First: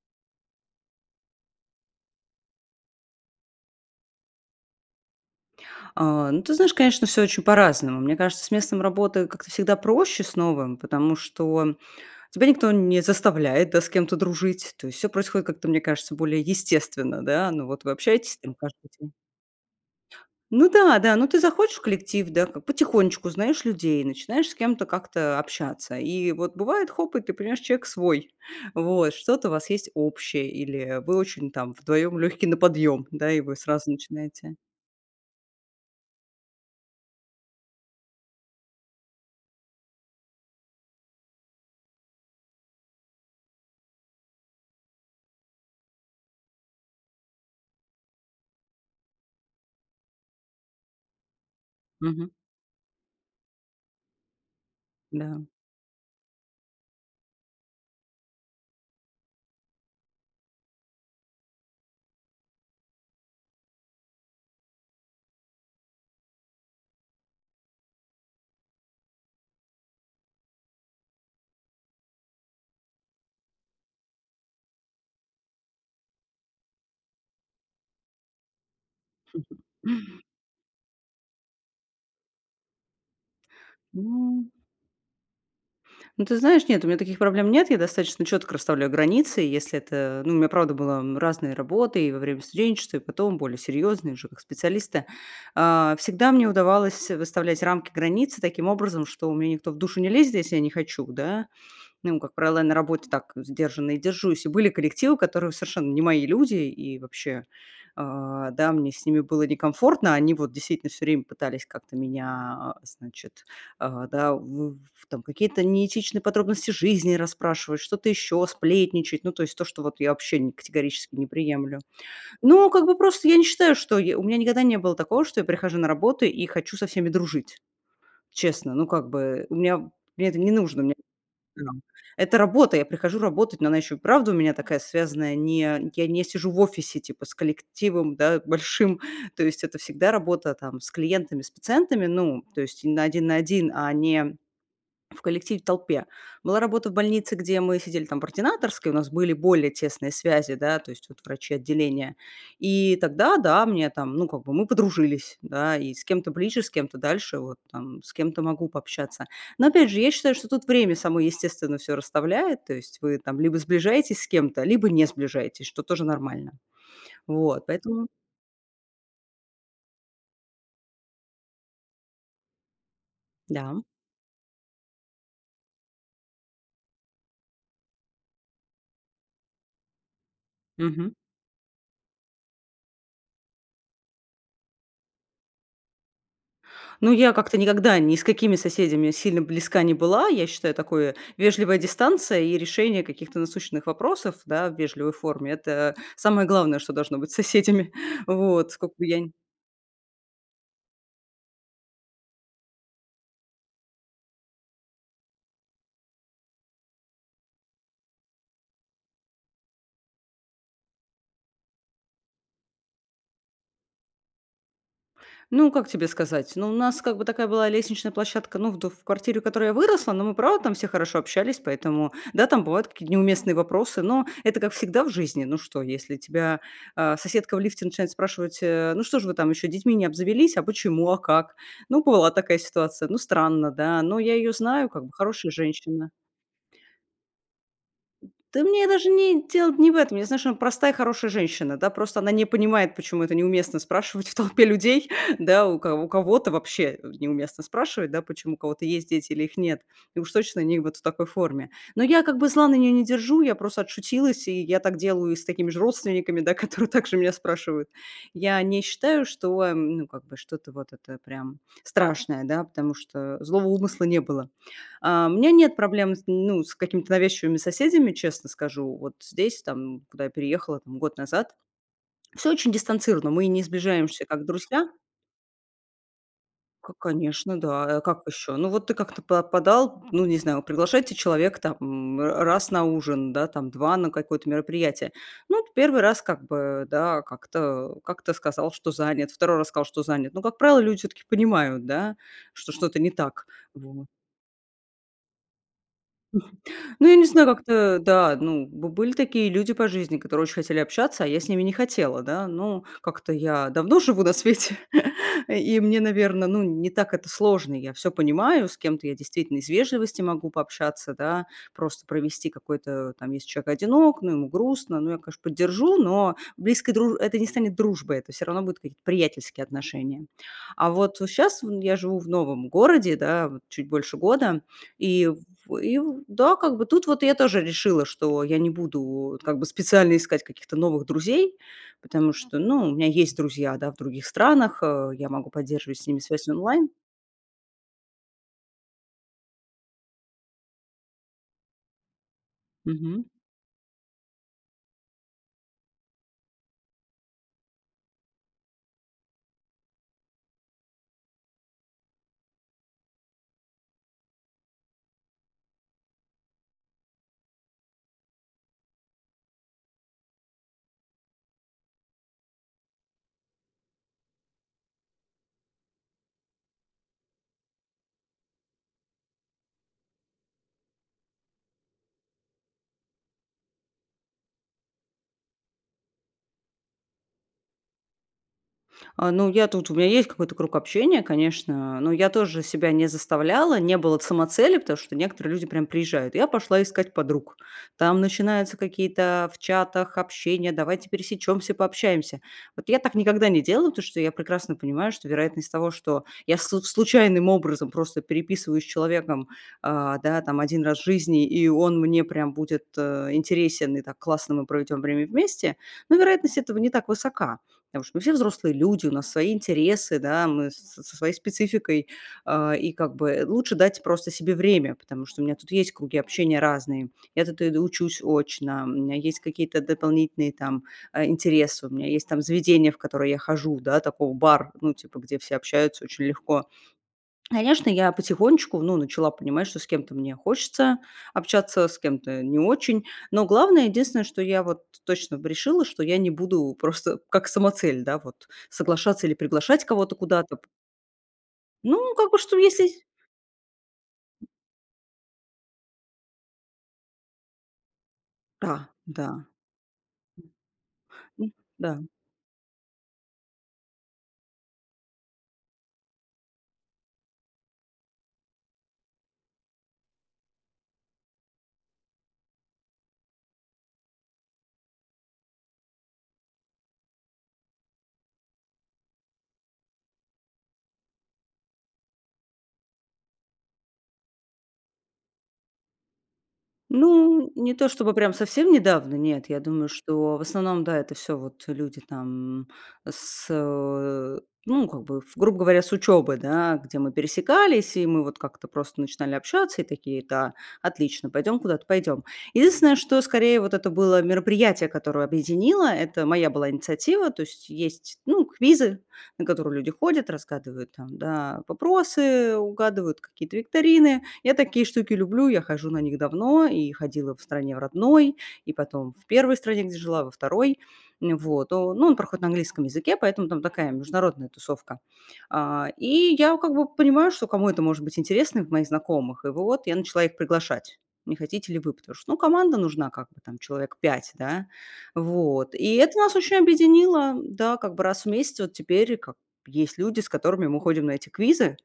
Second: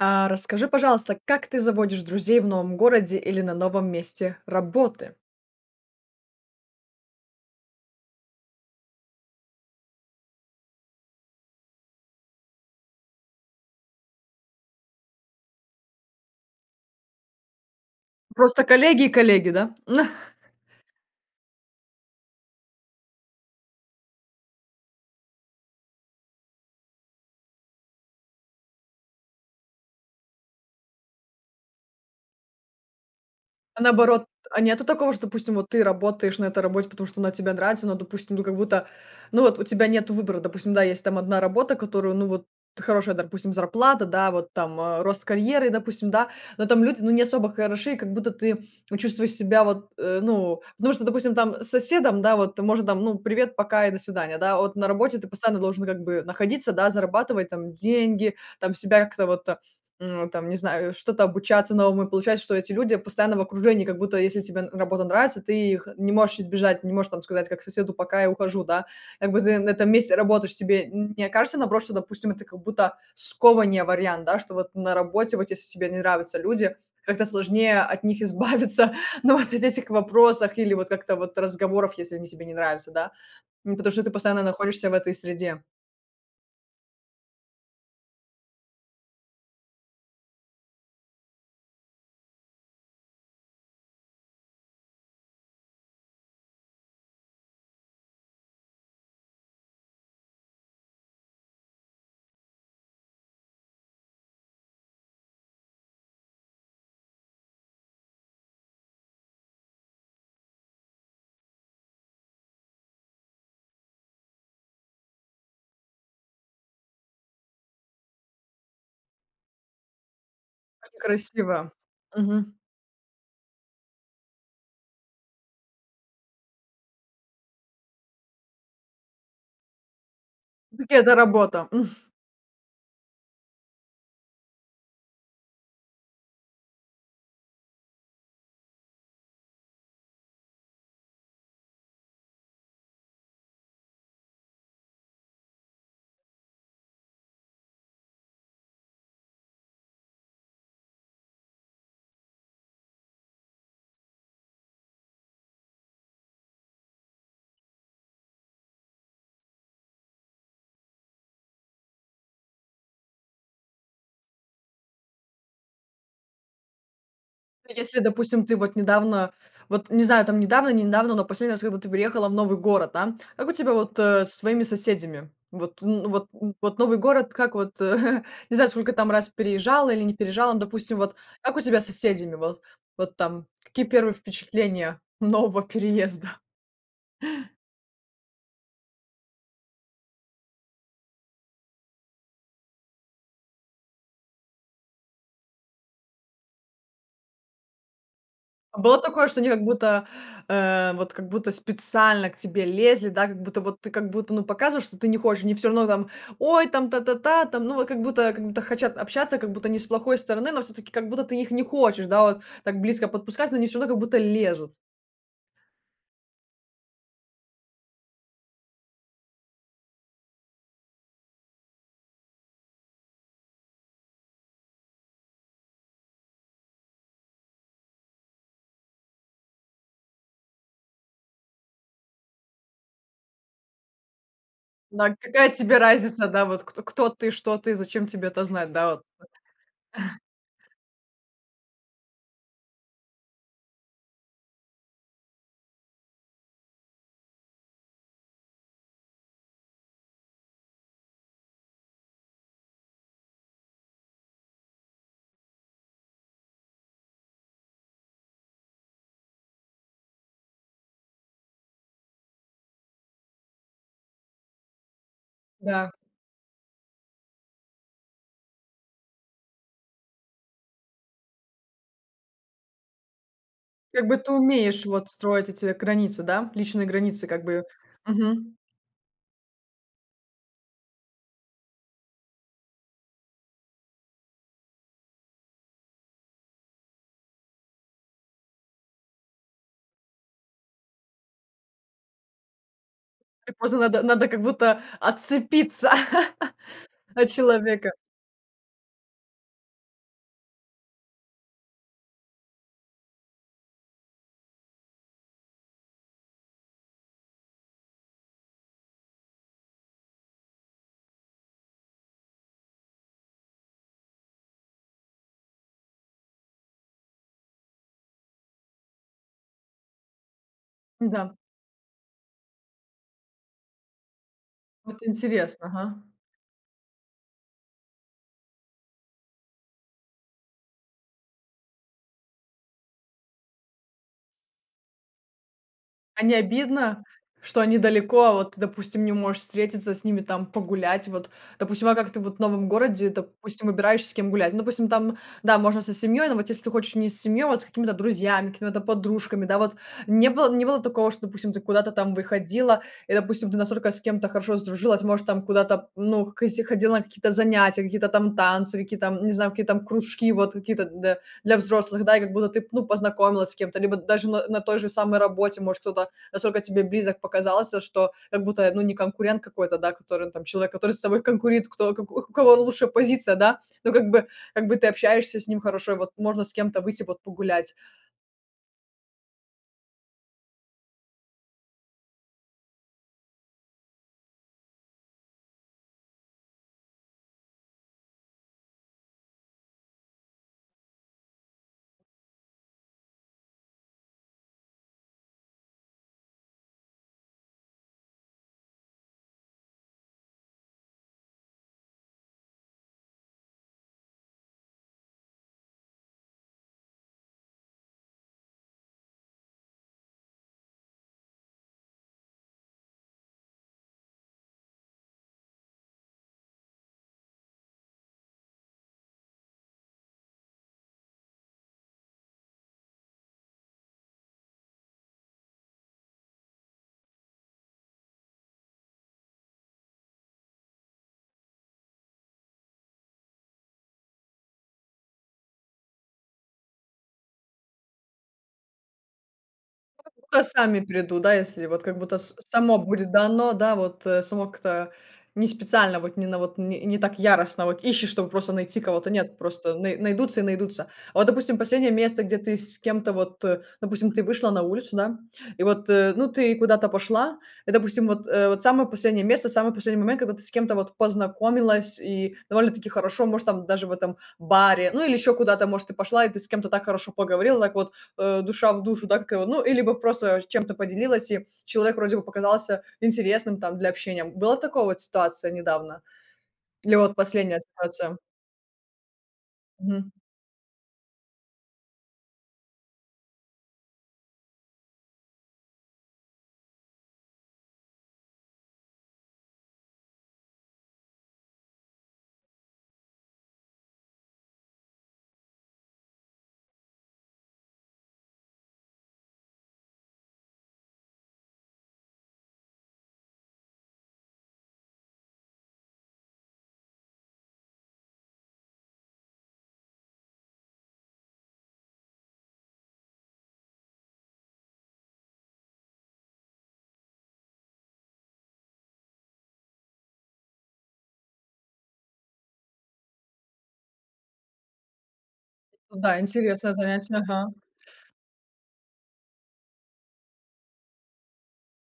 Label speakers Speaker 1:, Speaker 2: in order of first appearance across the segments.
Speaker 1: А расскажи, пожалуйста, как ты заводишь друзей в новом городе или на новом месте работы?
Speaker 2: А, ну, ты знаешь, конечно, всё очень по-разному. Мне кажется, с местом работы как-то всегда проще с новым, потому что тебя никто не заставляет, да, с кем-то дружить. То есть всё происходит как-то, мне кажется, более естественно, да. Ну вот вы общаетесь там
Speaker 1: Просто
Speaker 2: каждый
Speaker 1: коллеги и
Speaker 2: день
Speaker 1: коллеги, да?
Speaker 2: Ну да-да, ну ты захочешь в коллектив, да, как, потихонечку узнаешь людей, начинаешь с кем-то как-то общаться. И вот бывает- хоп, и ты понимаешь: человек свой. Вот, что-то у вас есть общее, или вы очень там вдвоем легкие на подъем, да, и вы
Speaker 1: А,
Speaker 2: сразу
Speaker 1: наоборот,
Speaker 2: начинаете
Speaker 1: а нету такого, что, допустим, вот ты работаешь на этой работе, потому что она тебе нравится, но, допустим, ну, как будто, ну вот у тебя нету выбора. Допустим, да, есть там 1 работа, которую, ну, вот, хорошая, допустим, зарплата, да, вот там, э, рост карьеры, допустим, да. Но там люди, ну, не особо хороши, и как будто ты вот чувствуешь себя вот, э, ну, потому что, допустим, там с соседом,
Speaker 2: Мгм.
Speaker 1: да, вот, может, там, ну, "привет, пока и до свидания", да. А вот на работе ты
Speaker 2: Да.
Speaker 1: постоянно должен как бы находиться, да, зарабатывать там деньги, там, себя как-то вот, м, там, не знаю, что-то обучаться новому. И получается, что эти люди постоянно в окружении, как будто, если тебе работа нравится, ты их не можешь избежать, не можешь там сказать, как соседу: "Пока, я ухожу", да. Как бы ты на этом месте работаешь себе. Н не окажется, наоборот, что, допустим, это как будто скованнее, вариант, да? Что вот на работе, вот если тебе не нравятся люди, как-то сложнее от них избавиться, ну вот от этих вопросов или вот как-то вот разговоров, если они тебе не нравятся, да. М, потому что ты постоянно
Speaker 2: Ну.
Speaker 1: находишься в этой среде.
Speaker 2: Ну, ты знаешь, нет, у меня таких проблем нет. Я достаточно четко расставляю границы. И если это, ну, у меня правда была, м, разная работа и во время студенчества, и потом более серьезные, уже как специалиста. А, всегда мне удавалось выставлять рамки, границы таким образом, что мне никто в душу не лезет, если я не хочу, да. Ну, и как правило, я на работе так сдержанно и держусь. И были коллективы, которые, совершенно не мои люди, и вообще, а, да, мне с ними было некомфортно. Они вот действительно всё время пытались как-то меня, а, значит, а, да, в в там какие-то неэтичные подробности жизни расспрашивать, что-то еще, сплетничать. Ну, то есть то, что вот я вообще не
Speaker 1: Как
Speaker 2: категорически не
Speaker 1: некрасиво,
Speaker 2: приемлю.
Speaker 1: мгм.
Speaker 2: Ну, как бы просто я не считаю, что, я у меня никогда не было такого, что я прихожу на работу и хочу со всеми дружить. Честно, ну, как бы у меня мне это не нужно, мне
Speaker 1: Где эта работа?
Speaker 2: да. Это работа, я прихожу работать, но она еще и вправду у меня такая связанная, не я не сижу в офисе типа с коллективом, да, большим. То есть это всегда работа там с клиентами, с пациентами, ну, то есть на 1 на 1, а не в коллективе, в толпе. Была работа в больнице, где мы сидели там в ординаторской, у нас были более тесные связи, да, то есть вот врачи отделения. И тогда- да, мне там, ну, как бы мы подружились, да, и с кем-то ближе, с кем-то дальше. Вот, там, с кем-то могу пообщаться. Но опять же, я считаю, что тут время само естественно всё расставляет, то есть вы там либо сближаетесь с кем-то, либо не сближаетесь, что тоже нормально. Вот,
Speaker 1: Ну, если,
Speaker 2: поэтому
Speaker 1: допустим, ты вот недавно, вот, не знаю, там, недавно, не недавно, но последний раз, когда ты переехала в новый город, да. Как у тебя
Speaker 2: Да.
Speaker 1: вот, э, с твоими соседями? Вот н вот н вот новый город, как вот, э, не знаю, сколько там раз переезжала или не переезжала, ну, допустим,
Speaker 2: Мгм.
Speaker 1: вот как у тебя с соседями? Вот вот там какие 1 впечатления нового переезда?
Speaker 2: Ну, я как-то никогда ни с какими соседями сильно близка не была. Я считаю, такое: вежливая дистанция и решение каких-то насущных вопросов, да, в вежливой форме- это самое главное, что должно быть с соседями. Вот
Speaker 1: А
Speaker 2: скока
Speaker 1: было
Speaker 2: я
Speaker 1: такое,
Speaker 2: нь
Speaker 1: что они как будто, э, вот как будто специально к тебе лезли, да. Как будто вот ты, как будто, ну, показываешь, что ты не хочешь, они всё равно там: "Ой, там та-та-та там". Ну, вот, как будто как будто хотят общаться. Как будто не с плохой стороны, но всё-таки как будто ты их не хочешь, да, вот так близко подпускать, но они всё равно как будто лезут.
Speaker 2: Ну, как тебе сказать? Ну, у нас как бы такая была лестничная площадка, ну, в д в квартире, в которой я выросла. Но мы, правда, там все хорошо общались. Поэтому да, там бывают какие-то неуместные вопросы, но это как всегда в жизни. Ну что, если тебя, а, соседка в лифте начинает спрашивать, э: "Ну, что же вы там еще детьми не обзавелись? А почему? А как?" Ну, бывала такая ситуация. Ну странно, да, но я ее знаю, как бы
Speaker 1: Да, какая
Speaker 2: хорошая
Speaker 1: тебе
Speaker 2: женщина.
Speaker 1: разница, да, вот кто кто ты, что ты, зачем тебе это
Speaker 2: Да
Speaker 1: знать,
Speaker 2: мне
Speaker 1: да вот.
Speaker 2: даже ни дело не в этом. Я знаю, что она- простая, хорошая женщина, да, просто она не понимает, почему это неуместно спрашивать в толпе людей, да. У кого у кого-то вообще, э, неуместно спрашивать, да, почему у кого-то есть дети или их нет. И уж точно не вот в такой форме. Но я как бы зла на нее не держу. Я просто отшутилась, и я так делаю с такими же родственниками, да, которые также меня спрашивают. Я не считаю, что, м, ну, как бы, что-то вот это прям страшное, да, потому что злого умысла не было. А, у меня нет
Speaker 1: Да.
Speaker 2: проблем с, ну, с какими-то навязчивыми соседями, честно скажу. Вот здесь, там, куда я переехала там год назад, всё очень дистанцированно, мы не
Speaker 1: Как бы
Speaker 2: сближаемся,
Speaker 1: ты
Speaker 2: как
Speaker 1: умеешь
Speaker 2: друзья.
Speaker 1: вот строить эти границы, да? Личные
Speaker 2: Ка
Speaker 1: границы как
Speaker 2: конечно,
Speaker 1: бы,
Speaker 2: да. А как еще?
Speaker 1: мгм.
Speaker 2: Ну вот ты как-то па подал, ну, не знаю, приглашаете человека там, м, р раз на ужин, да, там, 2 на какое-то мероприятие. Ну, вот 1 раз как бы, да, как-то как-то сказал, что занят, 2 раз сказал, что занят. Но, как правило, люди всё-таки понимают, да, что что-то не так,
Speaker 1: И просто надо
Speaker 2: вот.
Speaker 1: надо, как будто, отцепиться
Speaker 2: Ну, я не
Speaker 1: от
Speaker 2: знаю,
Speaker 1: человека.
Speaker 2: как-то, да. Ну, б были такие люди по жизни, которые очень хотели общаться, а я с ними не хотела, да. Ну, как-то я давно живу на свете, и и мне, наверно, ну, не так это сложно, я всё понимаю, с кем-то я действительно из вежливости могу пообщаться, да, просто провести какой-то, там, если человек одинок, ну, ему грустно. Ну, я, конечно, поддержу, но близкой друж это не станет дружбой, это всё равно будут какие-то приятельские отношения. А вот
Speaker 1: Н-да.
Speaker 2: щас в я живу в новом городе, да, вот чуть больше года.
Speaker 1: Вот
Speaker 2: И
Speaker 1: интересно,
Speaker 2: в и
Speaker 1: ага.
Speaker 2: в да, как бы тут вот я тоже решила, что я не буду вот как бы специально искать каких-то новых друзей. Потому что, ну, у меня есть друзья, да, в других странах, э, я могу поддерживать с ними
Speaker 1: А не
Speaker 2: связь онлайн.
Speaker 1: обидно, что они далеко, а вот ты, допустим, не можешь встретиться с ними, там, погулять? Вот, допустим, а как ты вот в новом городе,
Speaker 2: Мгм.
Speaker 1: допустим, выбираешь, с кем гулять? Ну, допустим, там, да, можно со семьей, но вот если ты хочешь не с семьей, а вот с какими-то друзьями, какими-то там подружками, да. Вот не было не было такого, что, допустим, ты куда-то там выходила и, допустим, ты настолько с кем-то хорошо сдружилась? Может, там куда-то, ну, к если ходила на какие-то занятия, какие-то там танцы, какие-то, м, не знаю, какие-то, м, кружки, вот какие-то, д для взрослых, да. И как будто ты, ну, познакомилась с кем-то, либо даже на на той же самой работе. Может, кто-то настолько тебе близок показался, что, как будто, ну, не конкурент какой-то, да, который он там человек, который с тобой конкурит, кто у к у к кого лучше позиция, да. Ну как бы, как бы ты общаешься с ним хорошо, и вот можно с кем-то выйти вот, погулять.
Speaker 2: А, ну я тут, у меня есть какой-то круг общения, конечно, но я тоже себя не заставляла, не было самоцели, потому что некоторые люди прям приезжают, и: "Я пошла искать подруг". Там начинаются какие-то в чатах общения: "Давайте пересечемся, пообщаемся". Вот я так никогда не делала, потому что я прекрасно понимаю, что вероятность того, что я слу случайным образом просто переписываюсь с человеком, а, да, там 1 раз в жизни, и он мне прям будет, э, интересен, и так классно мы проведем время вместе, ну, вероятность этого не так высока. Потому что мы все взрослые люди, у нас свои интересы, да, мы со своей спецификой. А, и как бы лучше дать просто себе время, потому что у меня тут есть круги общения разные. Я тут иду учусь очно, у меня есть какие-то дополнительные, там, а, интересы, у меня есть, там, заведения, в которые я хожу, да, такой бар, ну, типа, где все общаются очень легко. Конечно, я потихонечку, ну, начала понимать, что с кем-то мне хочется общаться, с кем-то не очень. Но главное, единственное, что я вот точно решила, что я не буду просто как самоцель, да, вот, соглашаться или приглашать
Speaker 1: Ну, как
Speaker 2: кого-то
Speaker 1: будто
Speaker 2: куда-то.
Speaker 1: сами придут, да, если вот как
Speaker 2: Ну,
Speaker 1: будто
Speaker 2: как
Speaker 1: с
Speaker 2: бы, что
Speaker 1: само
Speaker 2: если
Speaker 1: будет дано, да, вот, э, само как-то не специально, вот не на вот не, не так яростно, вот ищешь, чтобы просто найти
Speaker 2: А,
Speaker 1: кого-то. Нет,
Speaker 2: да.
Speaker 1: просто най найдутся и найдутся. А вот,
Speaker 2: М,
Speaker 1: допустим, последнее
Speaker 2: да.
Speaker 1: место, где ты с кем-то, вот, э, допустим, ты вышла на улицу, да, и вот, э, ну, ты куда-то пошла. И, допустим, вот, э, вот самое последнее место, самый последний момент, когда ты с кем-то вот познакомилась, и довольно-таки хорошо, может, там, даже в этом баре, ну, или еще куда-то, может, ты пошла, и ты с кем-то так хорошо поговорила, так, вот, э, душа в душу, да, как его, ну, или бы просто чем-то поделилась, и человек вроде бы показался интересным, там, для общения. Была такая вот ситуация недавно или вот
Speaker 2: Ну,
Speaker 1: последняя
Speaker 2: не то чтобы
Speaker 1: ситуация?
Speaker 2: прям совсем недавно, нет. Я думаю,
Speaker 1: Мгм.
Speaker 2: что, в основном, да, это всё вот, э, люди там с, э, ну как бы, в грубо говоря, с учебы, да, где мы пересекались, и мы вот как-то просто начинали общаться и такие: "Да, отлично, пойдем куда-то, пойдем". Единственное, что скорее вот это было мероприятие, которое объединило, это моя была инициатива. То есть есть, ну, квизы, на которые люди ходят, разгадывают там, да, вопросы, угадывают какие-то викторины. Я такие штуки люблю, я хожу на них давно и ходила в стране в родной, и потом в 1 стране, где жила, во 2. Ну вот. Но ну, он проходит на английском языке, поэтому там такая международная тусовка. А, и я как бы понимаю, что кому это может быть интересно в моих знакомых. И вот я начала их приглашать: "Не хотите ли вы?" Потому что, ну, команда нужна как бы там человек 5, да, вот. И
Speaker 1: Ну
Speaker 2: это
Speaker 1: да,
Speaker 2: нас очень
Speaker 1: интересное занятие,
Speaker 2: объединило,
Speaker 1: ага.
Speaker 2: да, как бы раз в месяц вот теперь как бы есть люди, с которыми мы ходим на эти квизы.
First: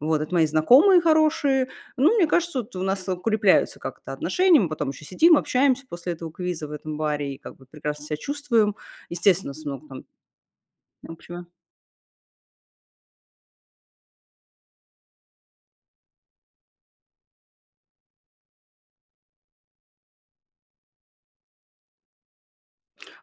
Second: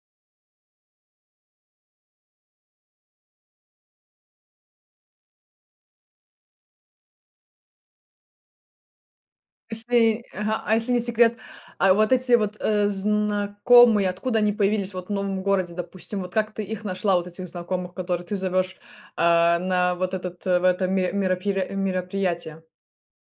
Speaker 2: Вот. Это мои знакомые хорошие. Ну, мне кажется, вот у нас укрепляются как-то отношения. Мы потом еще сидим, общаемся после этого квиза в этом баре и как бы прекрасно ся чувствуем. Естественно, у нас много там
Speaker 1: Если Ага. А если не секрет,
Speaker 2: общего.
Speaker 1: а вот эти вот, э, знакомые, откуда они появились, вот, в новом городе, допустим? Вот как ты их нашла, вот этих знакомых, которых ты зовешь, а, на вот этот, э, в это ми миро пиро мероприятие?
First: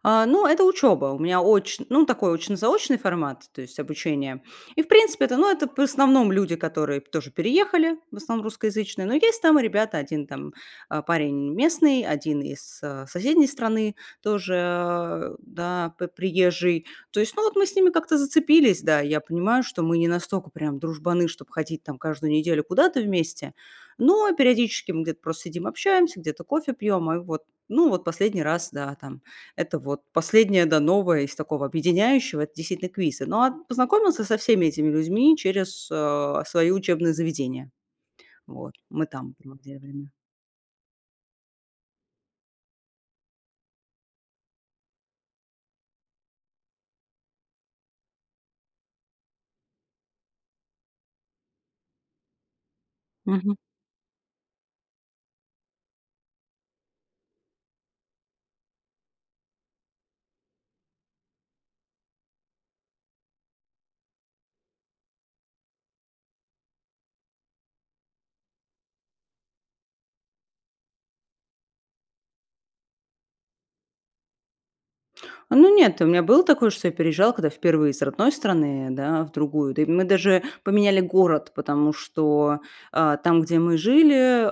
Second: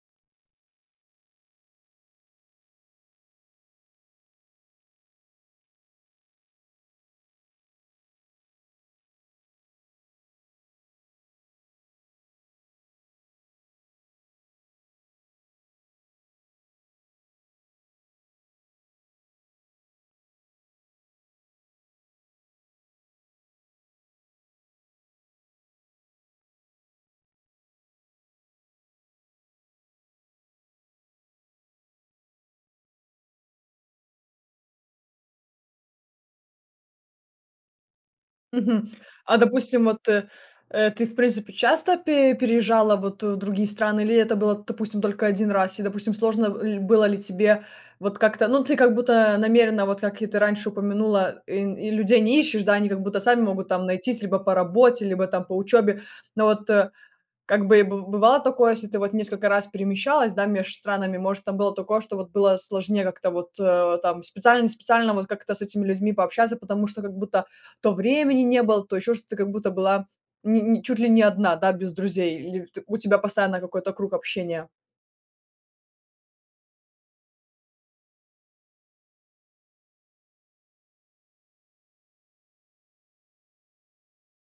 Speaker 2: А, ну, это учеба, у меня очн ну такой, очно-заочный формат, то есть обучение, и, в принципе, это, ну, это в основном люди, которые тоже переехали, в основном русскоязычные, но есть там и ребята: 1 там, а, парень местный, 1 из, э, соседней страны тоже, да, п приезжий. То есть, ну, вот мы с ними как-то зацепились, да, и я понимаю, что мы не настолько прям дружбаны, чтоб ходить там каждую неделю куда-то вместе, но периодически мы где-то просто сидим, общаемся, где-то кофе пьем. И вот, ну вот, последний раз, да, там. Это вот последнее, да, новое из такого объединяющего- это, действительно, квизы. Но, а познакомилась я со всеми этими людьми через, э, свои учебные заведения, вот
Speaker 1: Мгм.
Speaker 2: мы там
Speaker 1: А
Speaker 2: вот
Speaker 1: допустим, вот,
Speaker 2: делаем.
Speaker 1: э, э, ты, в принципе, часто пе переезжала вот в другие страны, или это было, допустим, только 1 раз? И, допустим, сложно ль было ли тебе вот как-то, ну, ты как будто намеренно, вот как и ты раньше упомянула, и и людей не ищешь, да, они как будто сами
Speaker 2: Мгм.
Speaker 1: могут там найтись: либо по работе, либо там по учёбе. Но вот, э, как бы, и бы бывало такое, если ты вот несколько раз перемещалась, да, меж странами, может, там было такое, что вот было сложнее как-то вот, э, там специально, не специально вот как-то с этими людьми пообщаться, потому что как будто то времени не было, то ещё что, ты как будто была не не чуть ли не одна, да, без друзей, или те у тебя постоянно какой-то круг общения?
Speaker 2: Ну нет, у меня было такое, что я переезжала, когда впервые из родной страны, да, в другую. Да и мы даже поменяли город, потому что, а, там, где мы жили,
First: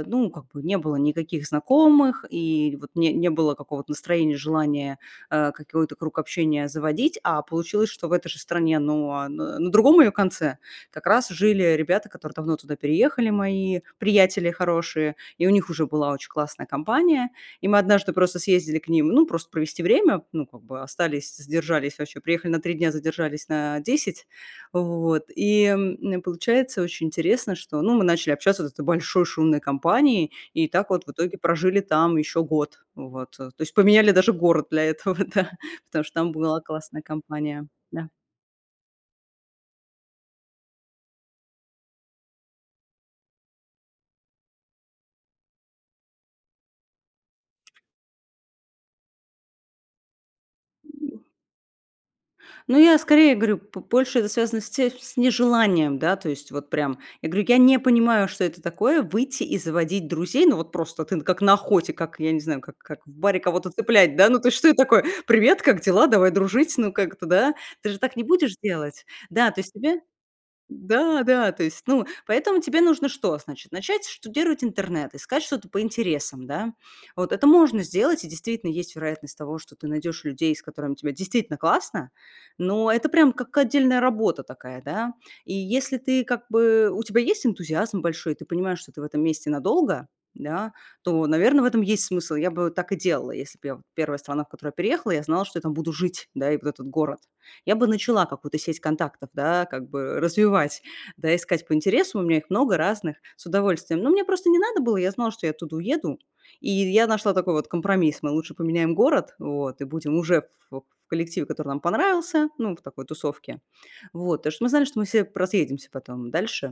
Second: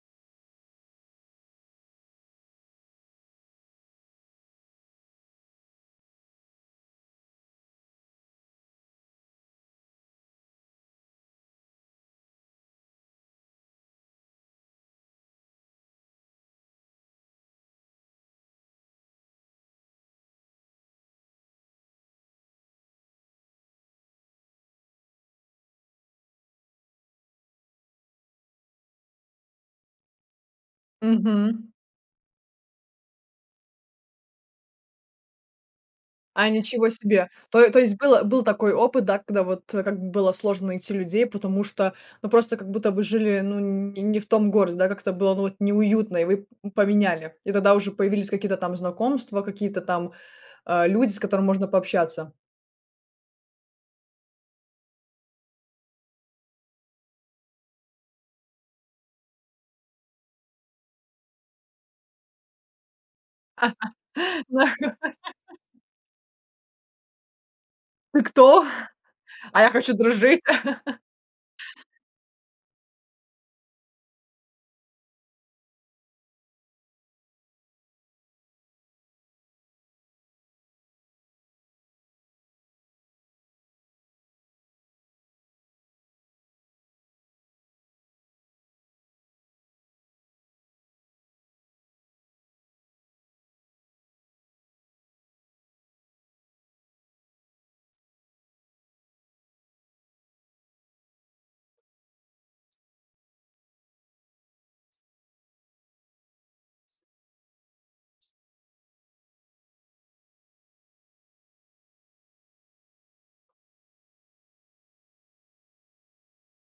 Speaker 2: э, ну, как бы не было никаких знакомых, и вот не не было какого-то настроения, желания, э, какой-то круг общения заводить, а получилось, что в этой же стране, ну, а н на другом ее конце как раз жили ребята, которые давно туда переехали, мои приятели хорошие, и у них уже была очень классная компания. И мы однажды просто съездили к ним, ну, просто провести время, ну, как бы остались, задержались, вообще приехали на 3 дня, задержались на 10, вот. И, м, получается очень интересно, что, ну, мы начали общаться вот с этой большой шумной компанией, и так вот в итоге
Speaker 1: Мгм.
Speaker 2: прожили там еще год, вот. То есть поменяли даже город для этого, да, потому что там
Speaker 1: А,
Speaker 2: была
Speaker 1: ничего
Speaker 2: классная
Speaker 1: себе!
Speaker 2: компания,
Speaker 1: То то есть
Speaker 2: да.
Speaker 1: был был такой опыт, да, когда, вот, было сложно найти людей, потому что, ну, просто как будто вы жили, ну, не не в том городе, да, как-то было, ну, вот неуютно, и вы п поменяли. И тогда уже появились какие-то там знакомства, какие-то там, а, люди, с которыми можно пообщаться.
Speaker 2: Ну, я скорее говорю, п больше это с связано с те с нежеланием, да, то есть вот прям. Я говорю, я не понимаю, что это такое- выйти и заводить друзей. Ну вот просто ты как на охоте, как я не знаю, как как в баре кого-то цеплять, да, ну, то есть что это такое? "Привет, как дела? Давай дружить". Ну, как это, да? Ты же так не
Speaker 1: Ты
Speaker 2: будешь
Speaker 1: кто?
Speaker 2: делать. Да, то
Speaker 1: А я
Speaker 2: есть
Speaker 1: хочу
Speaker 2: тебе
Speaker 1: дружить.
Speaker 2: да, да. То есть, ну, поэтому тебе нужно что? Значит, начать штудировать интернет, искать что-то по интересам, да. Вот это можно сделать, и действительно есть вероятность того, что ты найдешь людей, с которыми тебе действительно классно, но это прямо как отдельная работа такая, да, и если ты как бы у тебя есть энтузиазм большой, и ты понимаешь, что ты в этом месте надолго, да, то, наверно, в этом есть смысл. Я бы так и делала, если б я 1 страна, в которую я переехала, я знала, что я там буду жить, да, и вот этот город. Я бы начала какую-то сеть контактов, да, как бы развивать, да, искать по интересам. У меня их много разных, с удовольствием. Ну, мне просто не надо было, я знала, что я оттуда уеду, и й я нашла такой вот компромисс: мы лучше поменяем город, вот, и будем уже в в в коллективе, который нам понравился, ну, в такой тусовке. Вот. Потому что мы знали, что мы все поразъедемся потом дальше.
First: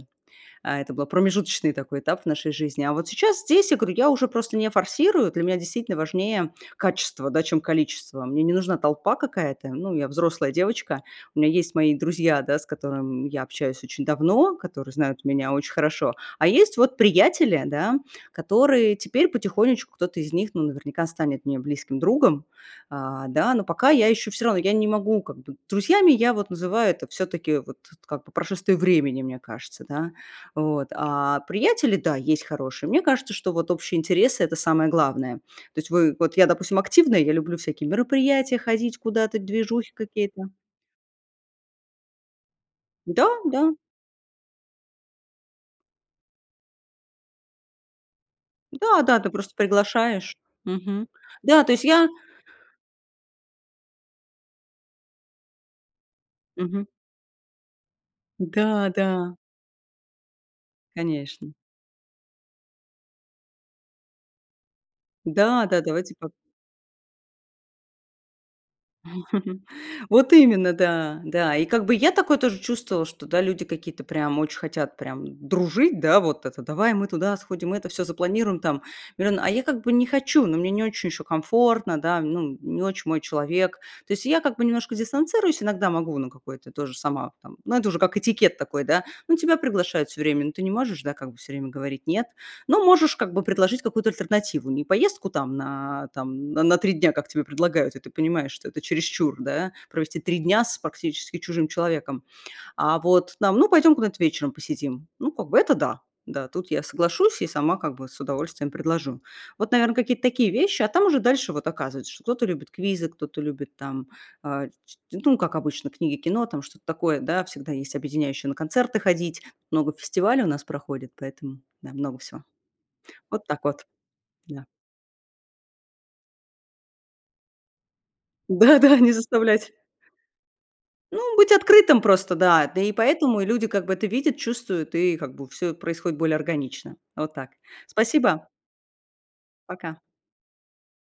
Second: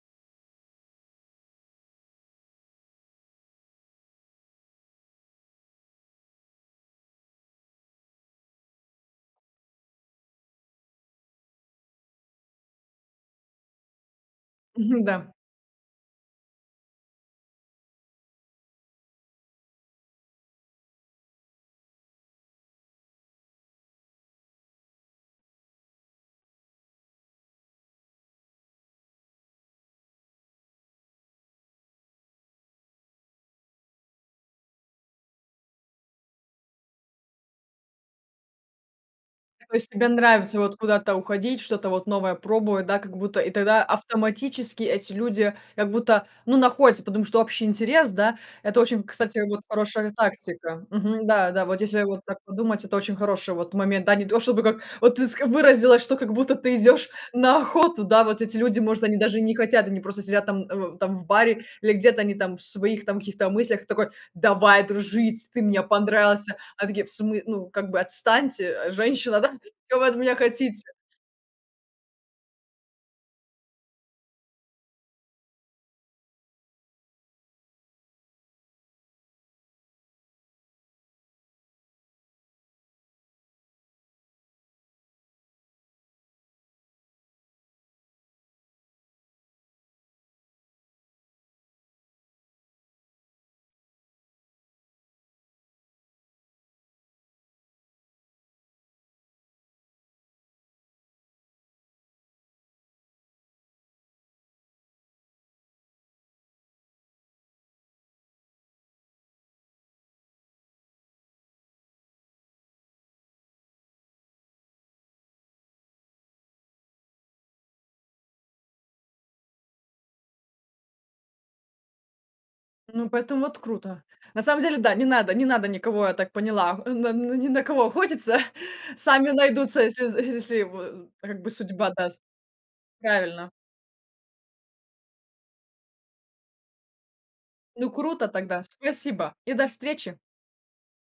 Speaker 2: А это был промежуточный такой этап в нашей жизни. А вот сейчас здесь я уже просто не форсирую. Для меня, действительно, важнее качество, да, чем количество. Мне не нужна толпа какая-то. Ну, я взрослая девочка. У меня есть мои друзья, да, с которыми я общаюсь очень давно, которые
Speaker 1: Мгм,
Speaker 2: знают
Speaker 1: да.
Speaker 2: меня очень хорошо. А есть вот приятели, да, которые теперь потихонечку кто-то из них, ну, наверняка станет мне близким другом. А, да, но пока я еще всё равно, я не могу как бы. Друзьями я вот называю- это всё-таки вот как, по прошествии времени, мне кажется, да, вот. А приятели- да, есть хорошие. Мне кажется, что вот общие интересы- это самое главное. То есть в вот, я, допустим, активная, я люблю на всякие мероприятия, ходить куда-то,
Speaker 1: То есть
Speaker 2: движухи
Speaker 1: тебе
Speaker 2: какие-то.
Speaker 1: нравится вот куда-то уходить, что-то вот новое пробовать, да? Как
Speaker 2: Да,
Speaker 1: будто и
Speaker 2: да.
Speaker 1: тогда автоматически эти люди как будто, ну, находятся, потому что общий интерес. Да, это очень,
Speaker 2: Да-да, ты
Speaker 1: кстати,
Speaker 2: просто
Speaker 1: вот хорошая
Speaker 2: приглашаешь.
Speaker 1: тактика.
Speaker 2: Мгм.
Speaker 1: Мгм. Да, да,
Speaker 2: Да, то
Speaker 1: вот
Speaker 2: есть
Speaker 1: если
Speaker 2: я
Speaker 1: вот так подумать, это очень хороший, вот, момент, да? Не то чтобы, как вот ты ск выразилась, что как будто ты
Speaker 2: Мгм.
Speaker 1: идешь на охоту. Да, вот эти люди,
Speaker 2: Да,
Speaker 1: может, они
Speaker 2: да.
Speaker 1: даже и не хотят, они просто сидят там в там в
Speaker 2: Конечно.
Speaker 1: баре или где-то они там в своих там каких-то мыслях, ты такой: "Давай дружить, ты
Speaker 2: Да, да,
Speaker 1: мне
Speaker 2: давайте по
Speaker 1: понравился". Они такие: "В смы ну, как бы, отстаньте, э, женщина, да, чё вы от
Speaker 2: Вот
Speaker 1: меня
Speaker 2: именно,
Speaker 1: хотите?"
Speaker 2: да, да, и как бы я такое тоже чувствовала, что, да, люди какие-то прям очень хотят прям дружить, да, вот это: "Давай мы туда сходим, это всё запланируем, там миллион". А я как бы не хочу, но мне не очень еще комфортно, да, ну, м не очень мой человек. То есть я как бы немножко дистанцируюсь, иногда могу на какой-то тоже сама там, ну, это уже как этикет такой, да, ну тебя приглашают всё время, ну ты не можешь, да, как бы всё время говорить "нет", но можешь как бы предложить какую-то альтернативу, не поездку там на, там, н на 3 дня, как тебе предлагают, и ты понимаешь, что это чересчур, да, провести 3 дня с практически чужим человеком, а вот там: "Ну, пойдем куда-то вечером посидим". Ну, как бы это да, да, тут я соглашусь и сама как бы с удовольствием предложу. Вот, наверно, какие-то такие вещи, а там уже дальше вот оказывается, что кто-то любит квизы, кто-то любит там, э, ч ну, как обычно, книги, кино, там что-то такое, да, всегда есть объединяющее- на концерты ходить. Много фестивалей у нас проходит, поэтому, да, много всего.
Speaker 1: Ну, поэтому
Speaker 2: Вот
Speaker 1: вот
Speaker 2: так вот.
Speaker 1: круто. На самом
Speaker 2: Да.
Speaker 1: деле, да, не надо, не надо никого, я так поняла, а, на ни на кого охотиться.
Speaker 2: Да, да, не
Speaker 1: Сами
Speaker 2: заставлять.
Speaker 1: найдутся, если если в а
Speaker 2: Ну,
Speaker 1: как
Speaker 2: быть
Speaker 1: бы судьба
Speaker 2: открытым
Speaker 1: даст,
Speaker 2: просто, да, да, и поэтому и
Speaker 1: правильно.
Speaker 2: люди как бы это видят, чувствуют, и как бы всё происходит более органично. Вот так.
Speaker 1: Ну, круто
Speaker 2: Спасибо.
Speaker 1: тогда, спасибо и до
Speaker 2: Пока.
Speaker 1: встречи.